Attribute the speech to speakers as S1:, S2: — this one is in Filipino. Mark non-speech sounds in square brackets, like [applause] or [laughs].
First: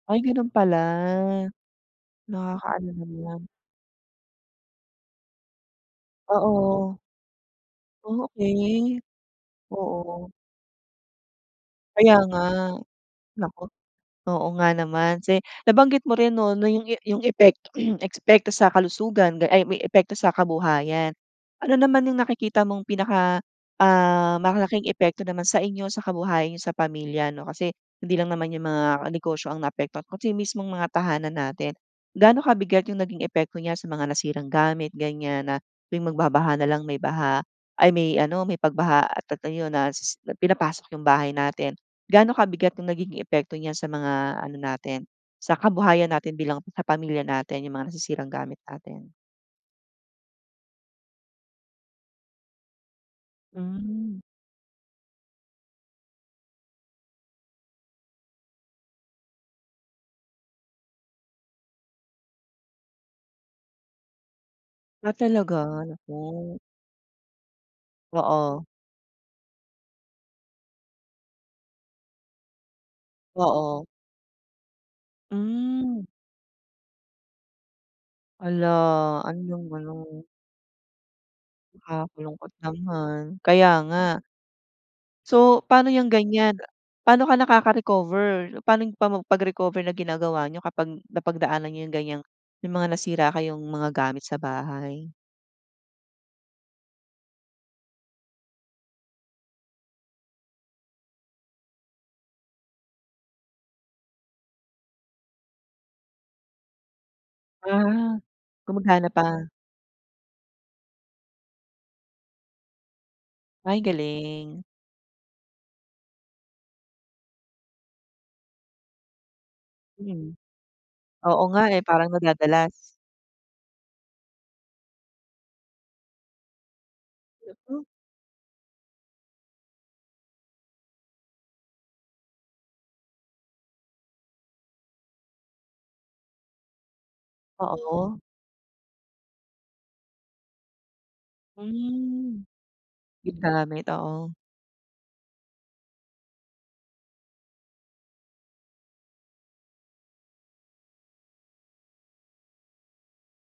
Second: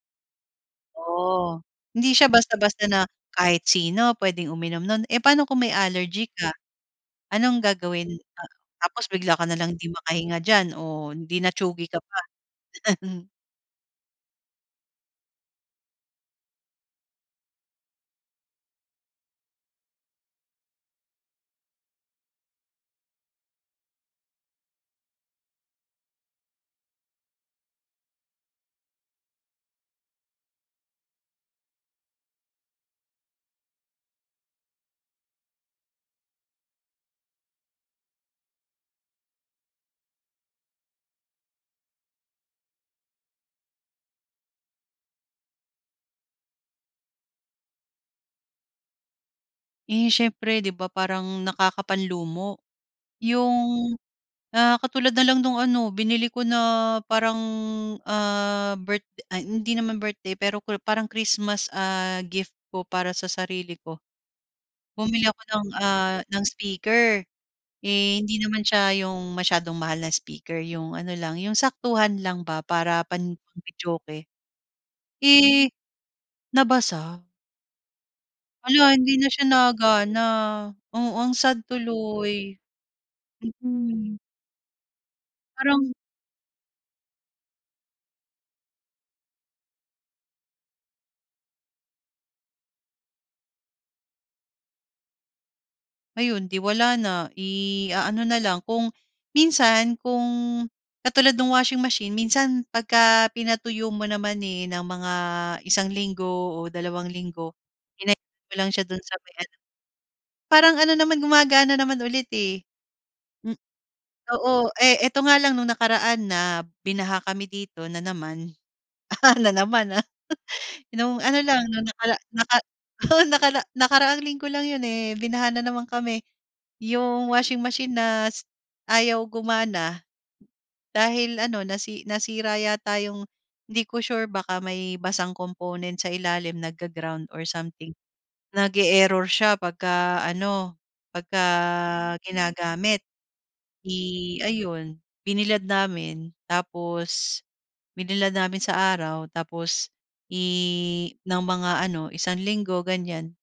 S1: Ay gano'n pala.
S2: Oh, hindi siya basta-basta
S1: Nakakaano
S2: na
S1: naman.
S2: kahit sino pwedeng uminom no'n. Eh, paano kung may allergy ka?
S1: Oo.
S2: Anong gagawin
S1: O
S2: a
S1: okey,
S2: tapos bigla ka na lang hindi
S1: oo.
S2: makahinga diyan o di na-tsugi ka
S1: Kaya
S2: pa.
S1: nga.
S2: [laughs]
S1: Naku. Oo nga naman. Kasi nabanggit mo rin 'no, na yung e yung epekto [clears throat] epekto sa kalusugan ay may epekto sa kabuhayan. Ano naman yung nakikita mong pinaka, ah, malaking epekto naman sa inyo, sa kabuhayan niyo sa pamilya 'no? Kasi hindi lang naman yung mga negosyo ang naapektuhan kasi mismong mga tahanan natin. Gaano kabigat yung naging epekto niya sa mga nasirang gamit, ganyan, na tuwing magbabaha na lang may baha ay may ano, may pagbaha at a ayun na s s pinapasok yung bahay natin. Gaano kabigat yung nagiging epekto niya sa mga ano natin, sa kabuhayan natin bilang sa pamilya natin, yung mga nasisirang gamit natin?
S2: Eh, siyempre 'di ba parang nakakapanlumo yung,
S1: Mm.
S2: ah, katulad na lang nong ano, binili ko na parang, ah, birth ay hindi naman birthday, pero kri parang Christmas, ah, gift ko para sa sarili ko.
S1: Ah
S2: Bumili ako
S1: talaga,
S2: ng,
S1: naku.
S2: ah, ng speaker. Eh, hindi naman
S1: Oo.
S2: siya yung masyadong mahal na speaker, yung ano lang, yung saktuhan lang ba para
S1: Oo.
S2: pang-videoke. Eh,
S1: Mm.
S2: nabasa.
S1: Hala!
S2: Hala, hindi na
S1: Ano
S2: siya
S1: 'yong
S2: nagana
S1: ano.
S2: oo. Ang sad
S1: Nakakalungkot
S2: tuloy,
S1: naman, kaya nga.
S2: mm.
S1: So,
S2: Parang
S1: paano yung ganyan. Paano ka nakaka-recover? Paano yung pa pag-recover na ginagawa niyo kapag napagdaanan niyo yung ganyang may mga nasira kayong mga gamit sa bahay?
S2: Ayun, 'di wala na. Iaano na lang, kung minsan kung katulad no'ng washing machine, minsan pagka pinatuyo mo naman, eh, ng mga isang linggo o dalawang linggo,
S1: Ah,
S2: pinainit mo lang siya do'n
S1: gumagana
S2: sa may
S1: pa?
S2: ano Parang ano naman, gumagana naman ulit, eh. M
S1: Ay galing.
S2: oo. Eh, 'eto nga lang no'ng nakaraan na binaha kami dito na naman, [laughs] na naman, ah.
S1: Mm.
S2: [chuckles] No'ng ano
S1: Oo
S2: lang,
S1: nga, eh,
S2: no'ng
S1: parang
S2: nakara naka
S1: nadadalas.
S2: oo, nakara nakaraang linggo lang 'yon, eh, binaha na naman kami. Yung washing
S1: Mhm.
S2: machine na s ayaw gumana dahil ano, nasi nasira yata yung hindi ko sure, baka may basang component sa ilalim nagga-ground or something.
S1: Oo.
S2: Nag-e-error siya pagka ano, pagka
S1: Hmm.
S2: ginagamit
S1: Yung gamit, oo.
S2: i ayun, binilad namin. Tapos binilad namin sa araw, tapos i ng mga ano, isang linggo, ganyan.